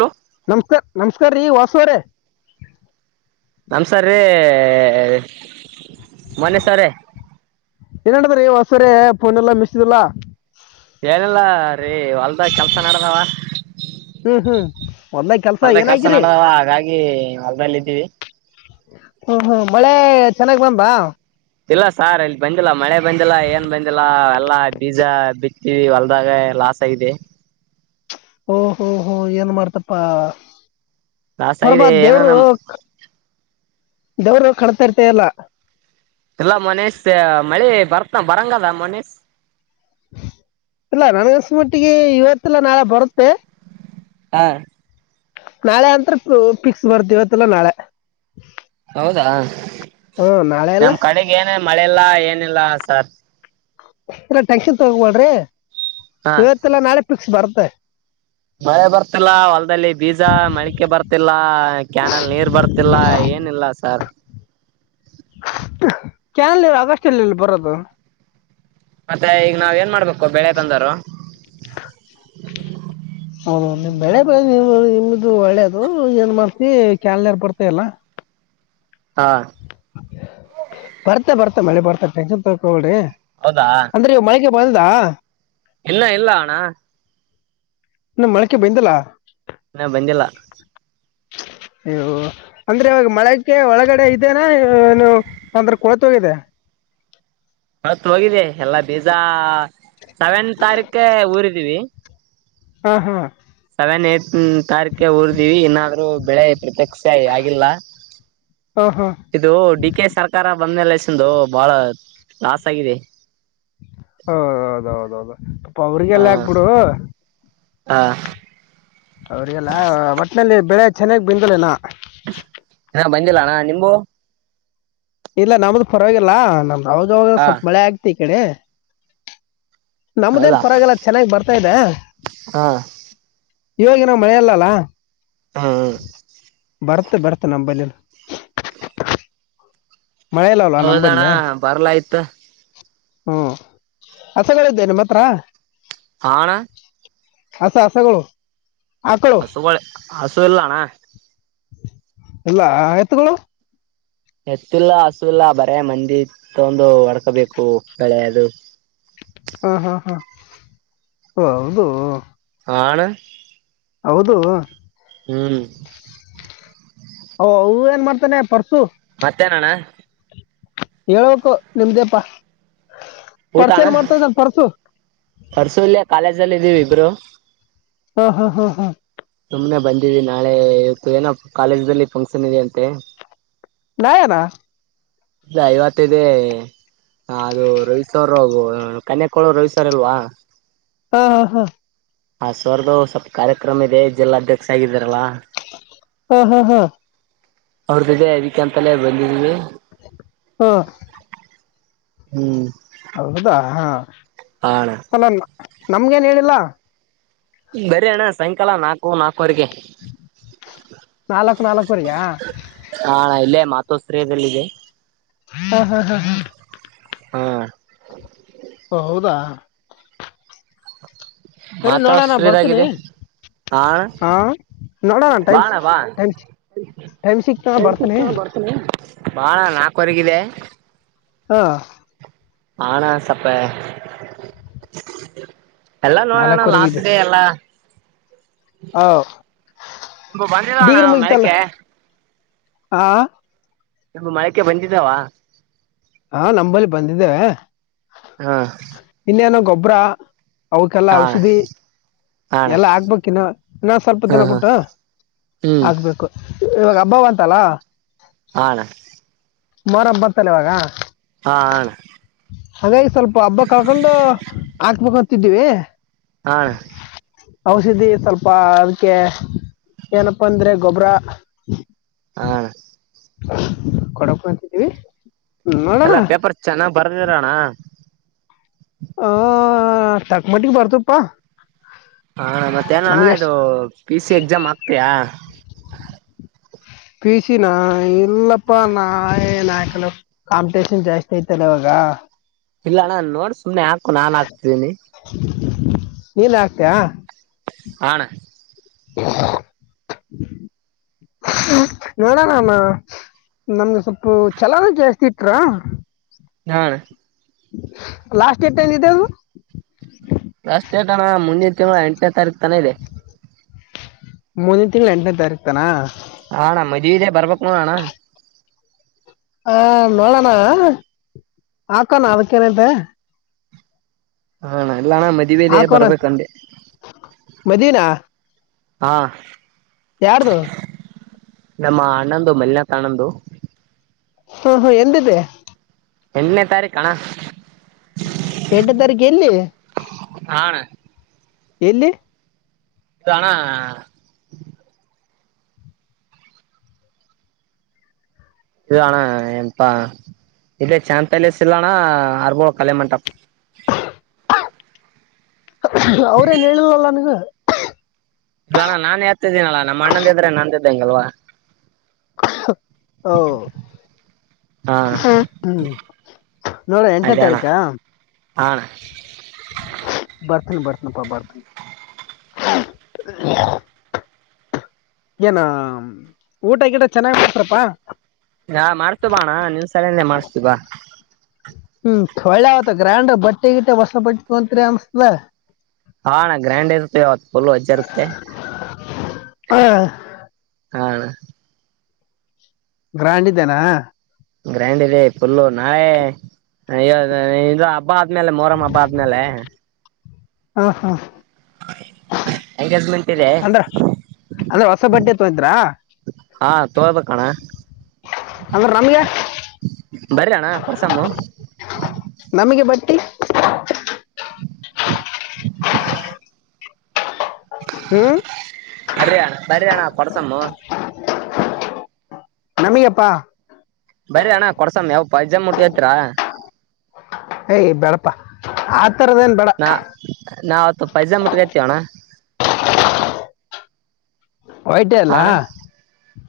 Hello ನಮ್ಸ್ ನಮಸ್ಕಾರ ರೀ ವಾಸುವರೆ. ನಮಸ್ಕರಿ ಮೊನೇಶ ಅವ್ರೆ. ಎನ್ ನಡದದ್ರಿ ವಾಸು ಅವ್ರೆ ಫೋನ್ ಇಲ್ಲಾ ಮೆಸೇಜ್ ಇಲ್ಲ. ಏನಿಲ್ಲ ರಿ ಹೊಲ್ದಗ ಕೆಲ್ಸ ನಡದಾವ. ಹ್ಮ್ ಹ್ಮ್ ಹೊಲ್ದಾಗ ಕೆಲಸ ಹೊಲ್ದಗ ಕಸ ಏನಾಗಿರಿ ನಡದಾವ ಹಾಗಾಗಿ ಹೊಲ್ದಲ್ಲ ಇದ್ದೀವಿ. [unintelligible] ಹ್ಮ ಹ್ಮ್ ಮಳೆ ಚೆನ್ನಾಗ್ ಬಂದ. ಇಲ್ಲ ಸಾರ್ ಇಲ್ಲ ಬಂದಿಲ್ಲ ಮಳೆ ಬಂದಿಲ್ಲ ಏನ್ ಬಂದಿಲ್ಲ ಎಲ್ಲಾ ಬೀಜ ಬಿ ತಿ ಹೊಲ್ದಾಗ ಲಾಸ್ ಆಗಿದೆ. ಓ ಹೋ ಹೋ ಏನ್ ಮಾಡ್ತಪ್ಪಾ. ಲಾಸ್ ಆಗಿದೆ ಪರಬತ್ ಏನ ದೇವ್ರು ನಮ್ ಕ ದೇವ್ರು ಕಣ್ಣ್ ತೆಗೀತಾ ಇಲ್ಲ. ಇಲ್ಲ ಮೋನೀಶ್ ಮಳಿ ಬರ್ತನ ಬರಂಗದ ಮೋನೀಶ್. ಇಲ್ಲ ನನ್ಗಸಮಟ್ಟಿಗಿ ಇವತ್ತಿಲ್ಲ ನಾಳೆ ಬರುತ್ತೆ. ಹಾ ನಾಳೆ ಅಂತ್ರ ಪು ಫಿಕ್ಸ್ ಬರ್ತಿ ಇವತ್ತಿಲ್ಲ ನಾಳೆ. ಹೌದಾ ಹ್ಮ್ ನಾಳೆ ಎಲ್ಲ ನಮ್ ಕಡಿಗಿ ಏನ ಮಳೆಲ್ಲ ಏನಿಲ್ಲಾ ಸರ್. ಟೆನ್ಷನ್ ತೊಗಬ್ಯಾಡ್ರಿ ಹಾ ಇವತ್ತಿಲ್ಲ ನಾಳೆ ಫಿಕ್ಸ್ ಬರತ್ತ. ಮಳೆ ಬರ್ತಿಲ್ಲ ಹೊಲದಲ್ಲಿ ಬೀಜ ಮಳಿಕೆ ಬರ್ತಿಲ್ಲ ಕ್ಯಾನಲ್ ನೀರ್ ಬರ್ತಿಲ್ಲ ಏ ಏನಿಲ್ಲ ಸಾರ್. ಕ್ಯಾನಲ್ ನೀರ್ ಆಗಸ್ಟ್ ಅಲ್ಲಿಲ್ಲಿ ಬರದು. ಮತ್ತೆ ಈಗ ನಾವ್ ಏನ್ ಮಾಡ್ಬೇಕ. ಕೊ ಬೆಳೆ ತಂದರೋ ಹೌದು ನಿಮ್ ಬೆಳೆ ನೀವು ನಿಮ್ದು ಒಳ್ಳೇದು ಏನ್ ಮಾಡ್ತಿ ಕ್ಯಾಲಯಾರ್ ಬರ್ತ ಇಲ್ಲ. ಹಾ ಮತ್ತೆ ಬರ್ತ ಮಳೆ ಬರ್ತ ಟೆನ್ಷನ್ ತೋಕ್ ಹೊಬ್ಯಾಡ್ರಿ ಹೌದಾ ಅಂದ್ರ ಈಗ ಮಳಿಕಿ ಬಂದಾ. ಹಿನ್ನ ಇಲ್ಲ ಅಣ್ಣ. ಹಿನ ಮಳಕೆ ಬಂದಿಲ್ಲ. ಹಿನಾ ಬಂದಿಲ್ಲ. ಅಯ್ಯೋ ಅಂದ್ರೆ ಇವಾಗ ಮಳಕ್ಕೆ ಒಳಗಡೆ ಇದೆನಾ ಏನು ಅಂದ್ರ ಕೊಳತೋಗಿದೆ. ಕೊಳತ ಹೋಗಿದೆ ಎಲ್ಲ ಬೀಜ ಸೆವೆನ್ ತಾರೀಖೆ ಊರಿದೀವಿ. ಹ್ ಹಾ ಸೆವೆನ್ ಎಟ್ ನ ತಾರಿಕೆ ಉರಿದೀವಿ ಇನ್ನಾದ್ರೂ ಬೆಳೆ ಪ್ರತ್ಯಕ್ಷ ಆಗಿಲ್ಲ. ಹಾ ಹಾ ಇದು ಡಿ ಕೆ ಸರ್ಕಾರ ಬಂದ್ಮೇಲೆ ಸಂದು ಬಾಳ ಲಾಸ್ ಆಗಿದೆ. ಹೌದೌದೌದೌದು ಹಾ ಪವ್ರಿಗೆಲ್ಲ ಹಾಕ್ಬಿಡು. ಹಾ. ಅವ್ರಿಗೆಲ್ಲ ಒಟ್ಟಿನಲ್ಲಿ ಬೆಳೆ ಚೆನ್ನಾಗಿ ಬಂದಲೆನ. ಹ ಬಂದಿಲ್ಲಣ್ಣ ನಿಂಬು. ಇಲ್ಲ ನಮ್ದು ಪರವಾಗಿಲ್ಲಾ ನಮಗ ಆವಾಗ ಅವಾಗ ಹಾ ಸ್ವಲ್ಪ ಮಳೆ ಆಗ್ತಿ ಈ ಕಡೆ. ನಮ್ದೇನ್ ಹೌದಾ ಪರವಾಗಿಲ್ಲ ಚೆನ್ನಾಗಿ ಬರ್ತಾ ಇದೆ. ಹಾ. ಇವಾಗನ್ ಮಳೆ ಇಲ್ಲಲ್ಲ. ಹಾ ಹಾ. ಬರ್ತ ಬರ್ತೆ ನಮ್ಮಂಬಲ್ಲಿನು. ಮಳೆ ಇಲ್ವಲ್ಲಾ ಹೌದಣ್ಣ ನಂಬಲ್ಲಿ. ಬರ್ಲಾಯ್ತು ಹ್ಮ ಹಸುಗಳಿದಿಯ ನಿಮ್ಮ ಹತ್ರ. ಹಾ ಅಣ್ಣ ಹಸ ಹಸಗಳು. ಆಕಳು ಹಸುಗಳೆ ಹಸು ಇಲ್ಲಣ್ಣ. ಇಲ್ಲ ಎತ್ಗಳು. ಎತ್ತಿಲ್ಲ ಹಸು ಇಲ್ಲ ಬರೇ ಮಂದಿ ತಗೊಂಡು ಹೊಡ್ಕೋಬೇಕು ಬೆಳೆ ಅದು. [inaudible] ಹಾ ಹಾ ಹಾ ಹೌದು. ಅಣ. ಹೌದು. ಹ್ಮ್. ಅ ಅವು ಏನ್ ಮಾಡ್ತಾನೆ ಪರ್ಸು. ಮತ್ತೇನಣ್ಣ. ಹೇಳ್ಬೇಕು ನಿಮ್ದೇಪ್ಪ ಊಟ ಪರ್ಸ ಅಣ್ಣ ಏನ್ ಮಾಡ್ತದನ ಪರ್ಸು. ಪರ್ಸು ಇಲ್ಲೇ ಕಾಲೇಜ್ಲ್ಲಿ ಇದೀವಿ ಇಬ್ರು ಹಾ ಹಾ ಹಾ ಹಾ ಸುಮ್ನೆ ಬಂದಿ. ವಿ ನಾಳೆ ಇವತ್ತು ಏನೋ ಕಾಲೇಜ್ಲ್ಲಿ ಫಂಕ್ಷನ್ ಇದೆ ಅಂತೆ. ನಾಳೆ ನಾ. ಇಲ್ಲ ಇವತ್ತಿದೇ. ಹ ಅದು ರವಿ ಸರ್ ಕನ್ಯಕೋಳ ರವಿ ಸರ್ ಇಲ್ವಾ. ಹಾ ಹಾ ಹಾ. ಹ ಸರ್ ದು ಸ್ವಲ್ಪ ಕಾರ್ಯಕ್ರಮ ಇದೆ ಜಿಲ್ಲಾಧ್ಯಕ್ಷ ಆಗಿದ್ದಾರಲ್ಲಾ. ಹಾ ಹಾ ಹಾ. ಅವ್ರದ್ದ ಇದೇ ಅದಕ್ಕೆ ಅಂತಲೇ ಬಂದಿದೀವಿ. ಹಾ. ಹ್ಮ್. ಹೌದಾ ಹಾ ಹಾ ಅಣ್ಣ ಅಲ ನಮ್ಗೇನ್ ಹೇಳಿಲ್ಲ. ಬರಿ ಅಣ್ಣ ಸಾಯಂಕಾಲ ನಾಲ್ಕು ನಾಕು. ವರಿಗೆ ನಾಲ್ಕು ನಾಲ್ಕುವರೆಗಾ ಅಣ ಇಲ್ಲೇ. ಮಾತಾಶ್ರಯದಲ್ಲಿ ಇದೆ. ಹಾ ಹಾ ಹಾ ಹಾ. ಹಾ. ಓ ಹೌದಾ. ಸರಿ ನೋಡೋಣ ಬರ್ತೀನಿ ಮಾತಾಶ್ರೀದಾಗಿದೆ ಹಾ. ನೋಡೋಣ ಬಾ ಟೈಮ್ ಅಣ ಬಾ. ಟೈಮ್ ಟೈಮ್ ಸಿಕ್ತ ಬರ್ತೀನಿ [inaudible] ಬಾ ಅಣ ನಾಲ್ಕವರೆಗಿದೆ. ಹಾ. ಆಣಾ ಸಪ್ಪ. ಎಲ್ಲಾ ನೋಡೋಣ ನಾಲ್ಕುವರೆಗೆ ಲಾಸ್ಟ್ ಡೇ ಎಲ್ಲಾ. ಹ ನಿಂಬು ಬಂದಿದಾವಣ ಡಿಗ್ರಿ ಮುಗಿತಲ್ಲ. ಮಳಕೆ ಆ ನಿ ಮಳಕ್ಕೆ ಬಂದಿದ್ದಾವ ಹಾ ನಂಬಲ್ಲಿ ಬಂದಿದ್ದೇವೆ ಹಾ ಇನ್ನೇನೋ ಗೊಬ್ಬ್ರ ಅವಕಲ್ಲ ಹಾ ಔಷಧಿ ಹಣ ಎಲ್ಲ ಆಗ್ಬೇಕ ಇನ್ನ ನಾ ಸ್ವಲ್ಪ ಹಾ ದಿನ ಹಾ ಬಿುಟ್ಟ ಹ್ಮ್ ಆಗ್ಬೇಕು ಇವಾಗ ಹಬ್ಬ ಅಂತಲ್ಲ ಹಣ ಸುಮಾರು ಹಂಬತ್ತಲ್ಲಿ ಇವಾಗ ಹಾ ಹಣ ಹಾಗಾಗಿ ಸ್ವಲ್ಪ ಹಬ್ಬ ಕಾಕೊಂಡು ಹಾಕ್ಬೇಕ ಅಂತಿದ್ದೀವಿ ಹಣ ಔಷಧಿ ಸ್ವಲ್ಪ ಅದಕ್ಕೆ ಏನಪ್ಪಾ ಅಂದ್ರೆ ಗೊಬ್ಬರ ಹಾ ಕೊಡ ಕುಂತಿದ್ದೀವಿ ಎಲ್ಲಾ ಪೇಪರ್ ಚೆನ್ನಾಗ್ ಬರ್ದಿರಣ್ಣ ಹ ಚಕ್ಮಟ್ಟಿಗೆ ಬರ್ತಪ್ಪಾ ಹ ಮತ್ತೆ ನ ಅಣ್ಣ ನಮ್ಗೆ ಎಷ್ಟ್ ಇದು ಪಿ ಸಿ ಎಕ್ಸಾಮ್ ಆಗ್ತಯಾ ಪೀಸಿನ್ ಇಲ್ಲಪ್ಪ ನಾಯ್ ನಾಯಕ ಕಾಂಪಿಟೇಷನ್ ಜಾಸ್ತಿ ಐತಲ್ಲ ಅವವಾಗ ಇಲ್ಲಣ್ಣನ್ ನೋಡ್ ಸುಮ್ನೆ ಹಾಕು ನಾನ್ ಹಾಕ್ತಿದೀನಿ ನೀನ್ ಆಗ್ತಯಾ ಹಣ ಗಡ ನಾಮ ನಮ್ಗೆ ಸ್ವಲ್ಪ ಚಲ ಜಾಸ್ತಿ ಇಟ್ರಾ ಹಾ ಲಾಸ್ಟ್ ಡೇಟ್ ಏಂದಿದೆೇ ಅದು ಅಷ್ಟೇಟಣ ಮುಂದೆ ತಿಂಗಳು ಎಂಟನೇ ತಾರೀಕು ತನ ಇದೆ ಮುಂದಿನ ತಿಂಗಳು ಎಂಟನೇ ತಾರೀಕು ತಾನ ಹಣ್ಣ ಮದ್ದೆ ಬರ್ಬೇಕಕ್ ನ ಅಣ್ಣ ಹ ನೋಡಣ ಹಾಕಣ ಅದಕ್ಕೇಏನಂತೆ ಹಣ ಎಲ್ಲಣ ಮದ ಮೇದ ಹಾಕೋಣ ಬರ್ಬೇಕಂತೆೆ ಮದುವೆನಾ ಹಾ ಯಾರದು ನಮ್ಮ ಆನಂದ ಮಲ್ಲಿನಾತ ಆನಂದ ಹಾ ಹಾ ಎಂದಿದೆ ಎಂಟನೇ ತಾರೀಕಣ್ಣ ಎಂಟನೇ ತಾರೀಕ ಎಲ್ಲಿ ಆಡು ಎಲ್ಲಿ ಇಣ ಇ ಆಣ ಏನಪ್ಪಾ ಇದೇ ಚಾಂತೈಲಸ್ ಇಲ್ಲಣ್ಣ ಅರ್ಬಳ ಕಲೆ ಮಂಟಪ ಅವ್ರೇನ್ ಹೇಳಿದಲ್ಲ ನೀಗ ಇಲ್ಲಣ ನಾನ್ ಹೇಳ್ತಿದ್ದೀನಲ್ಲ ನಮ್ಮ ಅಣ್ಣಂದ ಇದ್ರೆ ನಂದಿದ್ದೇಂಗಲ್ವಾ ಹಓ ಹಾ ಹ್ಮ ಹ್ಮ್ ನೋಡೋ ಎಂಟನ ಅದೇ ಅಣ್ಣ ತಾರೀಕಾ ಹಾ ಅಣ್ಣ ಬರ್ತನ್ ಬರ್ತನ್ ನಪ ಬಾರತಿ ಏನ ಊಟ ಗಿಡ ಚೆನ್ನಾಗಿ್ ಮಾಡ್ತಾರಪಾ ನಾ ಮಾಡ್ಸ್ತೀವಿ ಬಾ ಅಣ್ಣ ನಿನ್ ಸಲನೆ ಮಾಡ್ಸ್ತೀವಿ ಬಾ ಹ್ಮ್ ತೊಳ್ಳೆ ಆ ಅವತ್ ಗ್ರ್ಯಾಂಡ್ರ ಬಟ್ಟೆ ಗಿಟ್ಟ ಹೊಸ ಬಟ್ಟಿ ತೊತ್ರಿ ಅನ್ಸ್ದ ಹಾ ಗ್ರ್ಯಾಂಡಪ ಪಲ ಹಜಾರೆ ಹಾ ಗ್ರಾಂಡ್ ಇದ್ದೇನಾ ಗ್ರ್ಯಾಂಡ್ ಇದೆ ಫುಲ್ಲು ನಾವೆ [unintelligible] ಹಬ್ಬಾದ್ಮೇಲೆ ಮೊರಮ ಹಬಾದ ಆದ್ಮೇಲೆ ಹಾ ಹಾ ಎಂಗೇಜ್ಮೆಂಟ್ ಇದೆ ಅಂದ್ರ ಅಂದ್ರೆ ಹೊಸ ಬಟ್ಟೆ ಹೋಗಿದ್ರಾ ಹಾ ತೋಳದ ಕಣ ಅ್ರ ನಮ್ಗೆ ಬರ್ರ ಅಣ್ಣ ಕೊಡ್ಸಮ್ಮ ನಮಗೆ ಬಟ್ಟಿ [inaudible] ಹ್ಮ್ ಬರಿಯಣ್ಣ ಬರೆಯಣ್ಣ ಕೊಡ್ಸೋಮು ನಮಗಪ್ಪಾ ಬರ ಅಣ್ಣ ಕೊಡ್ಸಮ್ಮ ಯಾವ ಪೈಜಮ್ಮ ಮುಟ್ಟ ಹತ್ರರ ಏಯ್ ಬೇಡಪ್ಪ ಆ ತರದೇನ್ ಬೇಡ ನಾವತ್ತು ಪೈಜಾ ಮುಟ್ಕತವಣ್ಣ ವೈಟೇ ಅಲ್ಲ ಹಣ್ಣ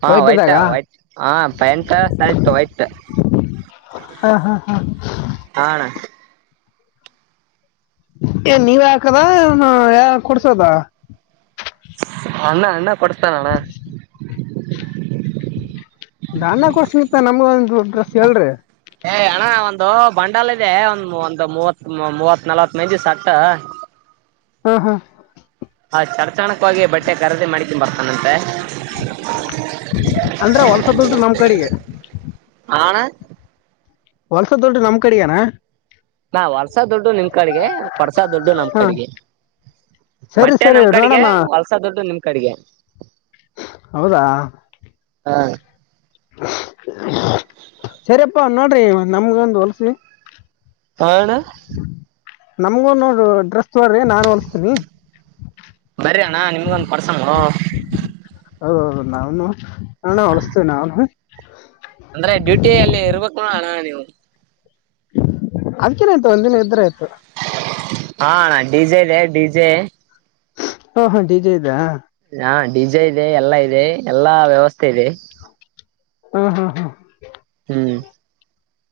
ಹಾ ವೈಟ್ ವೈಟಿದಾಗ ವೈಟ್ ಹ ಪಯಂತ ಸತ ವೈಟ್ [inaudible] ಹಾ ಹಾ ಹಾ ಹಾ ಅಣ್ಣ ಏ ನೀವ ಹಾಕದ ಏ ಯ ಕೊಡ್ಸದ ಅ್ಣ ಅಣ್ಣ ಕೊಡಸ್ತಣ್ಣ ದನ್ ಕೊಡ್ಸ ಮಿತ್ತ ನಮ್ಗ ಒಂದ ದೊಡ್ಡ್ರಸ್ ಹೇಳ್ರಿ ಏ ಅಣ್ಣ ಒಂದು ಬಂಡಲ್ ಇದೆ ಒಂದ್ ಒಂದ್ ಮೂವತ್ ಮೂವತ್ ನಲ್ವತ್ ಮೈಂದಿ ಸಟ್ ಹಾ ಹಾ ಚಾರ್ಚಣಕ್ವಾಗಿ ಬಟ್ಟೆ ಖರೆದಿ ಮಾಡಿಕಕಿಂಬ ಏನಂತೆ ಅಂದ್ರ ಹೊಲ್ಸ ದುಡ್ಡು ನಮ್ ಕಡೆಗೆ ಹಣ ವಲ್ಸ ದೊಡ್ಡ ನಮ್ ಕಡೆಯಾನ ನಾ ವರ್ಸ ದುಡ್ಡು ನಿಮ್ ಕಡೆಗೆ ಕೊರ್ಸ ದುಡ್ಡು ನಮ್ ಹಾ ಕಡೆಗೆ ಸರಿ ಬಟ್ಟೆ ಸರಿ ನಮ್ ಕಡೆಗೆ ನೋಡೋಣ ಹೊಲ್ಸ ದುಡ್ಡು ನಿಮ್ ಕಡೆಗೆ ಹೌದಾ ಹ ಸರಿಪ್ಪಾ ನೋಡ್ರಿ ನಮಗ ಒಂದ ಹೋಲ್ಸಿ ಹಣ್ಣ ನಮ್ಗು ನೋ ಡ್ರೆಸ್ ನೋಡ್ರಿ ನಾನು ಹೋಲ್ಸ್ತೀನಿ ಬರ್ರಿ ಅಣ್ಣ ನಿಮ್ಗೊಂದ್ ಕೊಡ್ಸಮ ಹೌದೌದು ನಾ ನ ಹೊಳಸ್ತೇ ನಾನು ಅಂದ್ರೆ ಡ್ಯೂಟಿ ಅಲ್ಲಿ ಇರ್ಬೇಕು ಅಣ ನೀವು ಅದ್ಕೇನಾಯ್ತು ಒಂದಿನ ಇದ್ರೆ ಆಯ್ತು ಹಾ ನಾ ಡಿಜೆಇದೆ ಡಿಜೆ ಹಓ ಹ ಡಜೆ ಇದ್ದಾ ಹಾ ಡಿಜೆ ಇದೆ ಎಲ್ಲಾ ಇದೆ ಎಲ್ಲಾ ವ್ಯವಸ್ಥೆ ಇದೆ ಹ್ಮ್ ಹ್ಮ್ ಹ್ಮ್ ಹ್ಮ್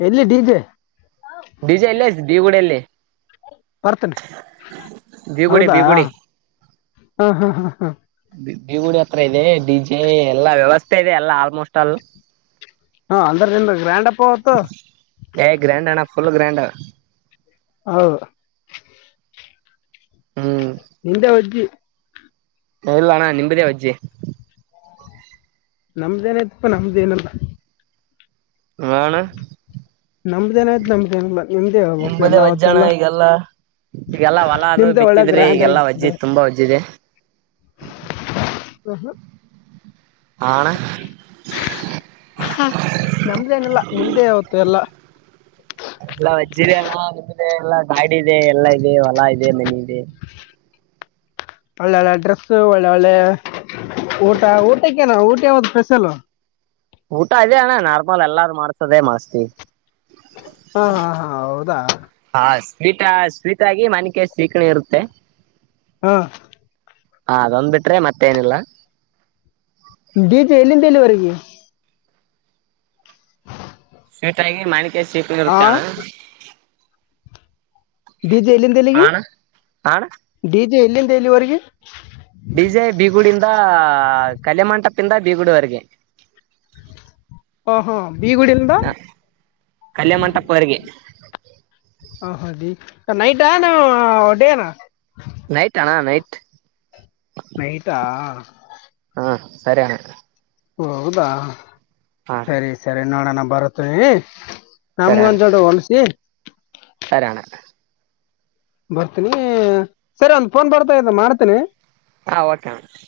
ಎಲ್ಲಿ ಡಿಜೆ ಡಿಜೆ ಇಲ್ಲೇ ಬೀಗುಡಿಯಲ್ಲಿ ಬರ್ತನನೆ ಬೀಗುಡಿ ಹೌದಾ ಬೀಗುಡಿ ಹಾ ಹಾ ಹಾ ಗುಡಿ ಹತ್ರ ಇದೆ ಡಿಜೆ ಎಲ್ಲಾ ವ್ಯವಸ್ಥೆ ಇದೆ ಎಲ್ಲ ಆಲ್ಮೋಸ್ಟ್ ಅಲ್ ಹಾ ಅಂದ್ರ ನಿಮ ಗ್ರ್ಯಾಂಡ್ ಅಪ್ಪ ಅವತ್ತು ಏ ಗ್ರ್ಯಾಂಡ್ ಅಣ್ಣ ಫುಲ್ ಗ್ರ್ಯಾಂಡ ಹೌದು ಹ್ಮ್ ನಿಮ್ದ ಓ ಅಜ್ಜಿ. ಇಲ್ಲ ಅಣ್ಣ ನಿಂಬದೇ ಓ ಅಜ್ಜಿ. ನಮ್ದ ಏನ್ ಅಯ್ತಪ್ಪಾ ನಮ್ದೇಏನಲ್ಲ? ಆ ಅಣ್ಣ? ನಮ್ದ ಏನ್ ಅಯ್ತ ನಮ್ದೇಏನಲ್ಲ? ನಿಂಬುದೇ ವಜ್ಜ ಅಣ್ಣ ಈಗೆಲ್ಲಾ? ಈಗೆಲ್ಲಾ ಹೊಲ ಅದು ನಿಮ್ದೇ ಒಳ್ಳೆ ಬಿತ್ತಿದ್ರೆ ಗ್ರ್ಯಾಂಡ್ ಈಗಲ್ಲಾ ಆಗಿರ್ತದೆ ಒಜ್ಜಿದ್ ತುಂಬಾ ಹೊಜ್ಜಿದೆ. [inaudible] [inaudible] ಆ ಅಣ್ಣ? [inaudible] ಹು ನಮ್ದೇನ ಇಲ್ಲ ನಿಮ್ದೇ ಅವತ್ತ ಎಲ್ಲಾ? ಎಲ್ಲಾ ವಜ್ಜದೆ ಅಣ್ಣ ನಿಮ್ಮದೇ ಎಲ್ಲಾ ಗಾಡಿ ಇದೆ ಎಲ್ಲಾ ಇದೆ ಹೊಲ ಇದೆ ಮನೆ ಇದೆ. [inaudible] ಒಳ್ಳೆಳ್ಳೆ ಅಡ್ರೆಸ್ ಒಳ್ಳೆ ಒಳ್ಳೆ ಊಟ ಊಟಕ್ಕೆ ಏನ್ ಊಟ ಅದಕ್ಕೆ ಒಂದು ಸ್ಪೆಷಲು? ಊಟ ಇದೆ ಅಣ್ಣ ನಾರ್ಮಲ್ ಎಲ್ಲಾರು ಮಾಡ್ಸದೇ ಮಾಡಸ್ತಿವಿ. ಹ ಹ ಹ ಹೌದಾ? ಹಾ ಸ್ವೀಟ್ ಸ್ವೀಟ್ ಆಗಿ ಮನೆಕ ಶೀಕರಣೆ ಇರುತ್ತೆ. ಹಾ ಆ ಅದೊಂದ್ ಬಿಟ್ರೆ ಮತ್ತೇ ಏನಿಲ್ಲಾ? ಬೀಜ ಎಲ್ಲಿಂದ ಎಲ್ಲಿ ವರೆಗೆ. ಸೆಟ್ ಆಗಿ ಮಾಣಿಕೆ ಚೀಕ ಆ ಇರುತ್ತ ಅಣ್ಣ? ಡಿಲೀ ಎಲ್ಲಿಂದ ಹಾ ಎಲ್ಲಿಗೆ ಅಣ್ಣ ಹಾ ಅಣ್ಣ ಡಿಲೀ ಎಲ್ಲಿಂದ ಎಲ್ಲಿವರೆಗೆ? ಬೀಜೆ ಬೀಗುಗುಡಿ ಇಂದ ಇತ್ತ ಕಲ್ಯಾಣ ಮಂಟಪದಿಂದ ಬೀಗುಡವರ್ಗೆ. ಹಾಂ ಹಾಂ ಬಿ ಗುಡಿಯಿಂದ ಯಾ ಕಲ್ಯಾಣಮಂಟಪ ವರೆಗೆ. ಸರ್ ನೈಟ್ ಏನ್ ಡೇನಾ? ನೈಟ್ ಅಣ್ಣ ನೈಟ್ ನೈಟಾ ಹಾ ಸರಿ ಅಣ್ಣ. ಓ ಹೌದಾ ಹಾ ಸರಿ ಸರಿ ನೋಡೋಣ ಬರುತ್ತಿವಿ. ನಮ್ಮಗ ಒಂದ್ ಜೋಡ ಹೋಲಿಸಿ, ಹರಾ ಬರ್ತೀನಿ ಸರ್ ಒಂದ ಫೋನ್ ಬರ್ತಾ ಇದ್ದ ಮಾಡ್ತೇನಿ. ಹಾ ಓಕೆ. [inaudible]